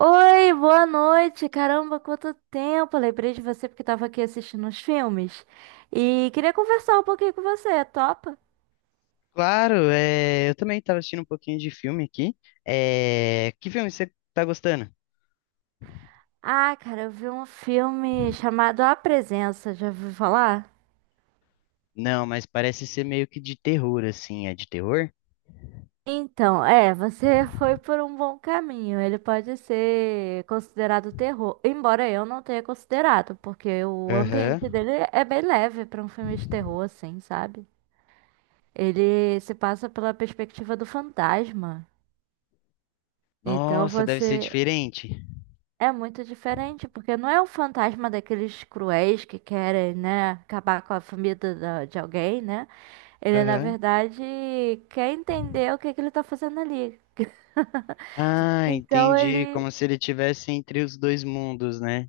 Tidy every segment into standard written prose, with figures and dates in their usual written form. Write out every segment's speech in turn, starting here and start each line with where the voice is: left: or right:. right: Oi, boa noite. Caramba, quanto tempo! Lembrei de você porque tava aqui assistindo uns filmes e queria conversar um pouquinho com você, topa?
left: Claro, é, eu também estava assistindo um pouquinho de filme aqui. É, que filme você tá gostando?
right: Ah, cara, eu vi um filme chamado A Presença, já ouviu falar?
left: Não, mas parece ser meio que de terror, assim. É de terror?
right: Então, você foi por um bom caminho. Ele pode ser considerado terror, embora eu não tenha considerado, porque o ambiente
left: Aham.
right: dele é bem leve pra um filme de terror, assim, sabe? Ele se passa pela perspectiva do fantasma. Então
left: Nossa, deve ser
right: você.
left: diferente.
right: É muito diferente, porque não é o fantasma daqueles cruéis que querem, né, acabar com a família de alguém, né? Ele, na
left: Aham.
right: verdade, quer entender o que que ele tá fazendo ali.
left: Ah,
right: Então
left: entendi.
right: ele.
left: Como se ele tivesse entre os dois mundos, né?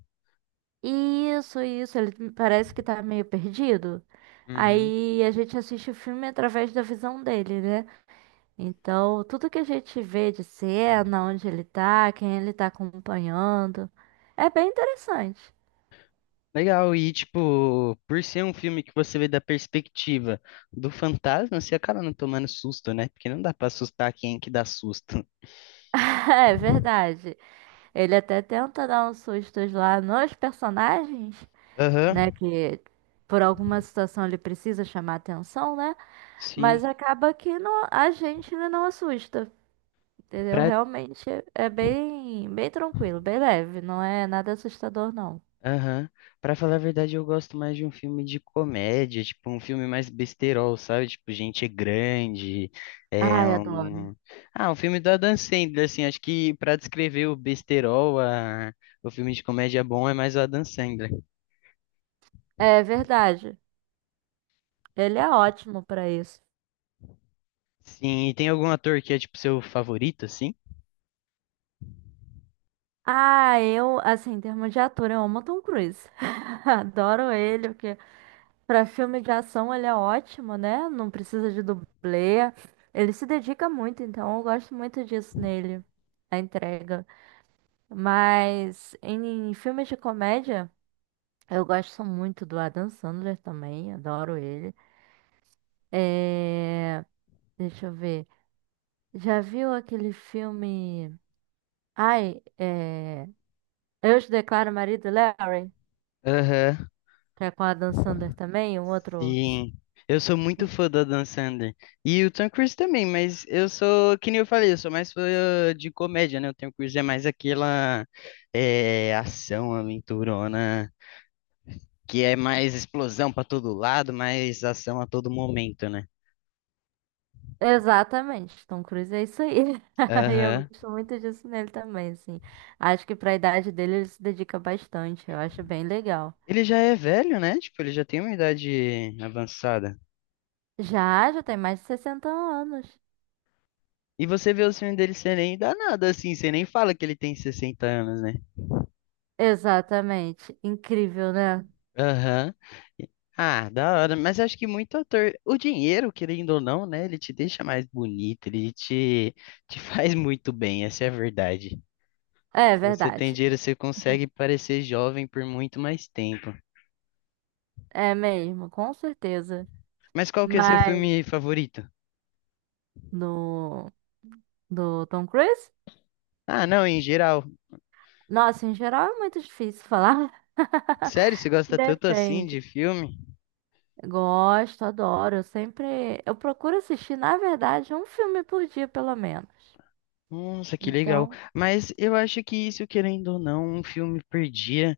right: Isso, ele parece que tá meio perdido.
left: Uhum.
right: Aí a gente assiste o filme através da visão dele, né? Então, tudo que a gente vê de cena, onde ele tá, quem ele tá acompanhando, é bem interessante.
left: Legal, e tipo, por ser um filme que você vê da perspectiva do fantasma, você acaba não tomando susto, né? Porque não dá pra assustar quem que dá susto.
right: É verdade. Ele até tenta dar uns sustos lá nos personagens, né?
left: Aham.
right: Que por alguma situação ele precisa chamar atenção, né?
left: Sim.
right: Mas acaba que não- a gente ele não assusta, entendeu?
left: Pra
right: Realmente é bem, bem tranquilo, bem leve, não é nada assustador, não.
left: Aham. Pra falar a verdade, eu gosto mais de um filme de comédia, tipo um filme mais besterol, sabe? Tipo, gente grande, é
right: Ai, adoro.
left: um... Ah, um filme do Adam Sandler, assim, acho que pra descrever o besterol, o filme de comédia bom é mais o Adam Sandler.
right: É verdade. Ele é ótimo pra isso.
left: Sim, e tem algum ator que é, tipo, seu favorito, assim?
right: Ah, eu, assim, em termos de ator, eu amo o Tom Cruise. Adoro ele, porque pra filme de ação ele é ótimo, né? Não precisa de dublê. Ele se dedica muito, então eu gosto muito disso nele, a entrega. Mas em filmes de comédia, eu gosto muito do Adam Sandler também, adoro ele. É. Deixa eu ver. Já viu aquele filme. Ai, é. Eu te declaro marido, Larry,
left: Aham.
right: que é com o Adam Sandler também, um outro.
left: Sim, eu sou muito fã do Adam Sandler. E o Tom Cruise também, mas eu sou, que nem eu falei, eu sou mais fã de comédia, né? O Tom Cruise é mais aquela é, ação aventurona, que é mais explosão pra todo lado, mais ação a todo momento, né?
right: Exatamente, Tom Cruise é isso aí. E eu
left: Aham.
right: gosto muito disso nele também, assim. Acho que pra idade dele ele se dedica bastante, eu acho bem legal.
left: Ele já é velho, né? Tipo, ele já tem uma idade avançada.
right: Já, já tem mais de 60 anos.
left: E você vê o filme dele, você nem dá nada assim, você nem fala que ele tem 60 anos, né?
right: Exatamente. Incrível, né?
left: Aham. E- Ah, da hora. Mas eu acho que muito ator. O dinheiro, querendo ou não, né? Ele te deixa mais bonito, ele te faz muito bem, essa é a verdade.
right: É
left: Se você tem
right: verdade.
left: dinheiro, você consegue parecer jovem por muito mais tempo.
right: É mesmo, com certeza.
left: Mas qual que é seu
right: Mas
left: filme favorito?
right: no do Tom Cruise?
left: Ah, não, em geral.
right: Nossa, em geral é muito difícil falar.
left: Sério, você gosta tanto assim de
right: Depende.
left: filme?
right: Gosto, adoro. Eu sempre. Eu procuro assistir, na verdade, um filme por dia, pelo menos.
left: Nossa, que legal.
right: Então,
left: Mas eu acho que isso, querendo ou não, um filme perdia.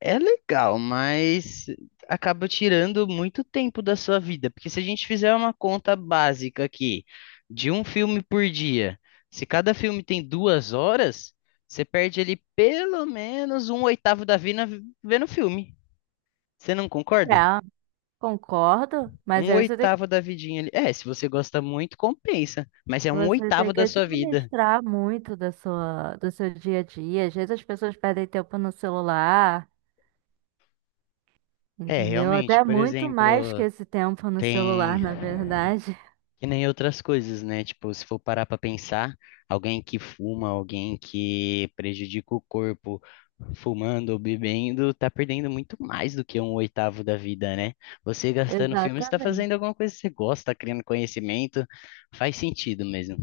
left: É legal, mas acaba tirando muito tempo da sua vida, porque se a gente fizer uma conta básica aqui de um filme por dia, se cada filme tem 2 horas, você perde ali pelo menos um oitavo da vida vendo filme. Você não concorda?
right: é, concordo, mas
left: Um
right: aí você tem que,
left: oitavo da vidinha ali. É, se você gosta muito, compensa, mas é um
right: você tem
left: oitavo
right: que
left: da sua vida.
right: administrar muito da sua, do seu dia a dia. Às vezes as pessoas perdem tempo no celular,
left: É,
right: entendeu?
left: realmente,
right: Até
left: por
right: muito mais que
left: exemplo,
right: esse tempo no celular,
left: tem
right: na verdade.
left: E nem outras coisas, né? Tipo, se for parar pra pensar, alguém que fuma, alguém que prejudica o corpo fumando ou bebendo, tá perdendo muito mais do que um oitavo da vida, né? Você gastando filme, você tá fazendo
right: Exatamente.
left: alguma coisa que você gosta, tá criando conhecimento, faz sentido mesmo.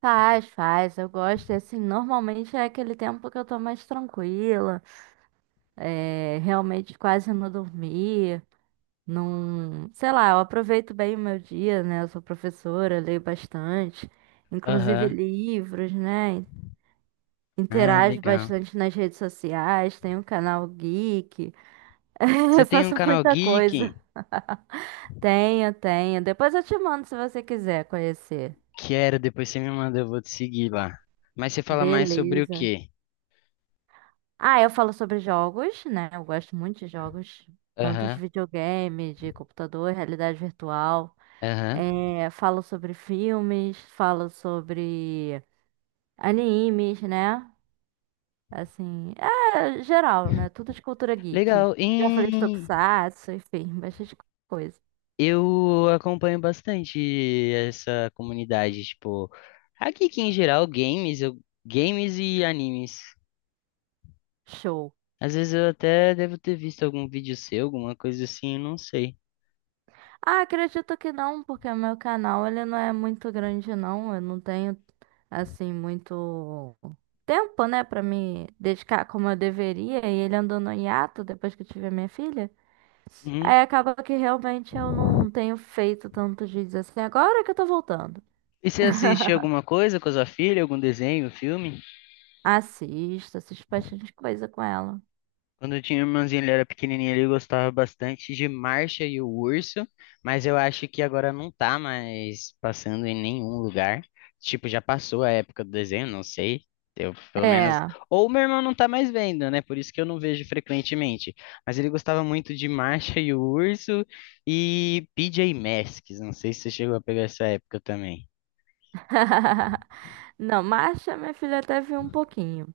right: Faz, faz, eu gosto. E, assim, normalmente é aquele tempo que eu tô mais tranquila, realmente quase não dormi. Não, sei lá, eu aproveito bem o meu dia, né? Eu sou professora, leio bastante, inclusive
left: Aham.
right: livros, né?
left: Ah,
right: Interajo
left: legal.
right: bastante nas redes sociais, tenho um canal geek, eu
left: Você tem um
right: faço
left: canal
right: muita
left: geek?
right: coisa. Tenho, tenho. Depois eu te mando se você quiser conhecer.
left: Quero, depois você me manda, eu vou te seguir lá. Mas você fala mais sobre o
right: Beleza.
left: quê?
right: Ah, eu falo sobre jogos, né? Eu gosto muito de jogos, tanto
left: Aham,
right: de videogame, de computador, realidade virtual.
left: aham.
right: É, falo sobre filmes, falo sobre animes, né? Assim, é geral, né? Tudo de cultura geek.
left: Legal.
right: Já falei de tokusatsu, enfim, bastante coisa.
left: Eu acompanho bastante essa comunidade, tipo, aqui que em geral games, games e animes.
right: Show.
left: Às vezes eu até devo ter visto algum vídeo seu, alguma coisa assim, eu não sei.
right: Ah, acredito que não, porque o meu canal ele não é muito grande, não. Eu não tenho, assim, muito tempo, né, pra me dedicar como eu deveria. E ele andou no hiato depois que eu tive a minha filha.
left: Uhum.
right: Aí acaba que realmente eu não tenho feito tantos vídeos assim. Agora que eu tô voltando.
left: E você assiste alguma coisa com a sua filha, algum desenho, filme?
right: Assisto, assisto bastante coisa com ela.
left: Quando eu tinha irmãzinho, ele era pequenininho, ele gostava bastante de Marcha e o Urso, mas eu acho que agora não tá mais passando em nenhum lugar. Tipo, já passou a época do desenho, não sei. Eu, pelo menos.
right: É.
left: Ou meu irmão não tá mais vendo, né? Por isso que eu não vejo frequentemente. Mas ele gostava muito de Marcha e o Urso e PJ Masks. Não sei se você chegou a pegar essa época também.
right: Não, Marcha minha filha até viu um pouquinho.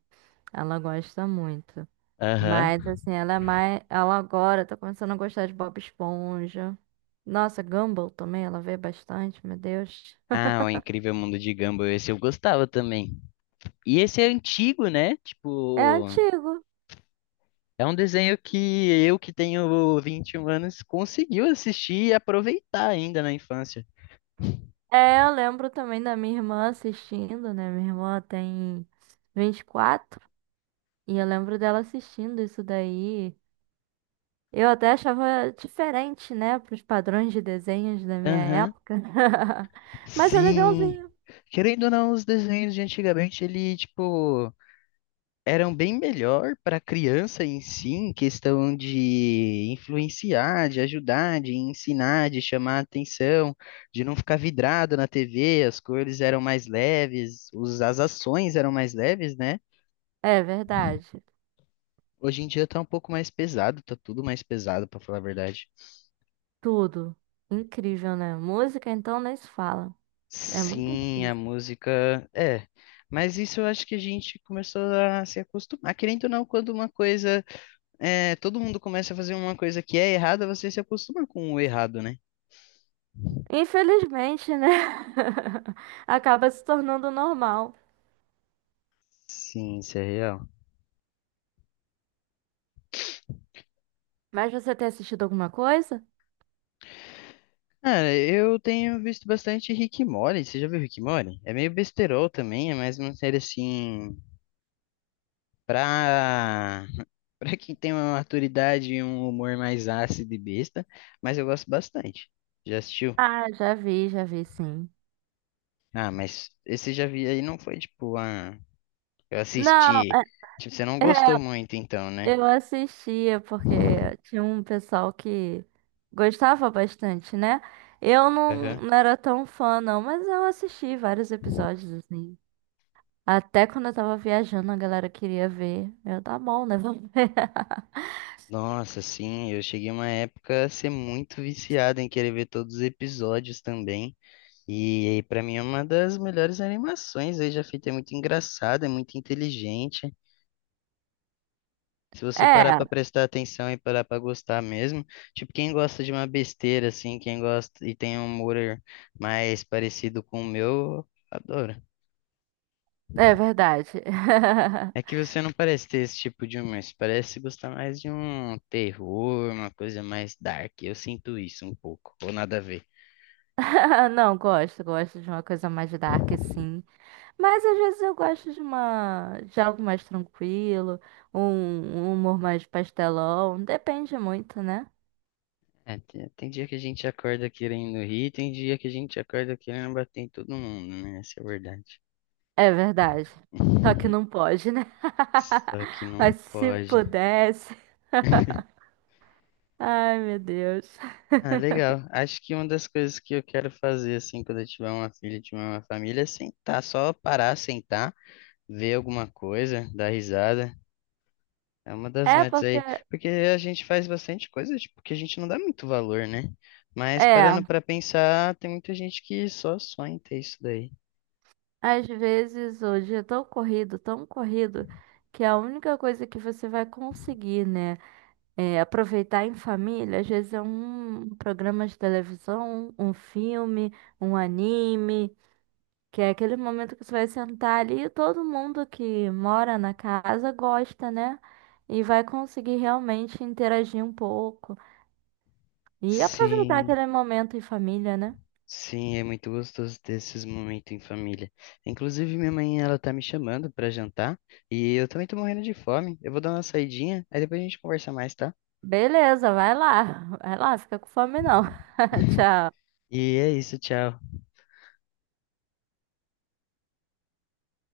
right: Ela gosta muito.
left: Aham.
right: Mas assim, ela é mais. Ela agora tá começando a gostar de Bob Esponja. Nossa, Gumball também, ela vê bastante, meu Deus.
left: Ah, o Incrível Mundo de Gumball, esse eu gostava também. E esse é antigo, né?
right: É
left: Tipo.
right: antigo.
left: É um desenho que eu, que tenho 21 anos, conseguiu assistir e aproveitar ainda na infância.
right: É, eu lembro também da minha irmã assistindo, né? Minha irmã tem 24 e eu lembro dela assistindo isso daí. Eu até achava diferente, né, para os padrões de desenhos da minha
left: Aham.
right: época. Mas é
left: Sim.
right: legalzinho.
left: Querendo ou não, os desenhos de antigamente, ele, tipo, eram bem melhor para criança em si, em questão de influenciar, de ajudar, de ensinar, de chamar atenção, de não ficar vidrado na TV, as cores eram mais leves, as ações eram mais leves, né?
right: É verdade.
left: Hoje em dia tá um pouco mais pesado, tá tudo mais pesado, para falar a verdade.
right: Tudo. Incrível, né? Música, então, nem se fala. É muito
left: Sim, a
right: difícil.
left: música é. Mas isso eu acho que a gente começou a se acostumar. Querendo ou não, quando uma coisa. É, todo mundo começa a fazer uma coisa que é errada, você se acostuma com o errado, né?
right: Infelizmente, né? Acaba se tornando normal.
left: Sim, isso é real.
right: Mas você tem assistido alguma coisa?
left: Cara, eu tenho visto bastante Rick e Morty. Você já viu Rick e Morty? É meio besterol também, é mais uma série assim. Pra. Pra quem tem uma maturidade e um humor mais ácido e besta. Mas eu gosto bastante. Já assistiu?
right: Ah, já vi, sim.
left: Ah, mas esse já vi aí não foi tipo, ah, eu
right: Não,
left: assisti.
right: é.
left: Tipo, você não
right: é
left: gostou muito então, né?
right: Eu assistia porque tinha um pessoal que gostava bastante, né? Eu não,
left: Aham.
right: não era tão fã, não, mas eu assisti vários episódios, assim. Até quando eu tava viajando, a galera queria ver. Eu, tá bom, né? Vamos ver.
left: Nossa, sim, eu cheguei uma época a ser muito viciado em querer ver todos os episódios também. E aí, pra mim é uma das melhores animações aí já feita, é muito engraçada, é muito inteligente. Se você parar
right: É,
left: pra prestar atenção e parar pra gostar mesmo, tipo, quem gosta de uma besteira assim, quem gosta e tem um humor mais parecido com o meu, adora.
right: é verdade.
left: É que você não parece ter esse tipo de humor, você parece gostar mais de um terror, uma coisa mais dark. Eu sinto isso um pouco, ou nada a ver.
right: Não, gosto, gosto de uma coisa mais dark, sim. Mas às vezes eu gosto de uma, de algo mais tranquilo, um, um humor mais pastelão. Depende muito, né?
left: É, tem dia que a gente acorda querendo rir, tem dia que a gente acorda querendo bater em todo mundo, né? Essa é a verdade.
right: É verdade. Só que não pode, né?
left: Só que não
right: Mas se
left: pode.
right: pudesse. Ai, meu Deus.
left: Ah, legal. Acho que uma das coisas que eu quero fazer, assim, quando eu tiver uma filha, tiver uma família, é sentar, só parar, sentar, ver alguma coisa, dar risada. É uma das
right: É
left: metas
right: porque,
left: aí, porque a gente faz bastante coisa, tipo, que a gente não dá muito valor, né? Mas
right: é,
left: parando pra pensar, tem muita gente que só sonha em ter isso daí.
right: às vezes hoje é tão corrido, que a única coisa que você vai conseguir, né, é aproveitar em família, às vezes é um programa de televisão, um filme, um anime, que é aquele momento que você vai sentar ali e todo mundo que mora na casa gosta, né? E vai conseguir realmente interagir um pouco e aproveitar
left: Sim,
right: aquele momento em família, né?
left: sim, é muito gostoso ter esses momentos em família. Inclusive, minha mãe, ela tá me chamando pra jantar e eu também tô morrendo de fome. Eu vou dar uma saidinha, aí depois a gente conversa mais, tá?
right: Beleza, vai lá. Vai lá, fica com fome não. Tchau.
left: E é isso, tchau.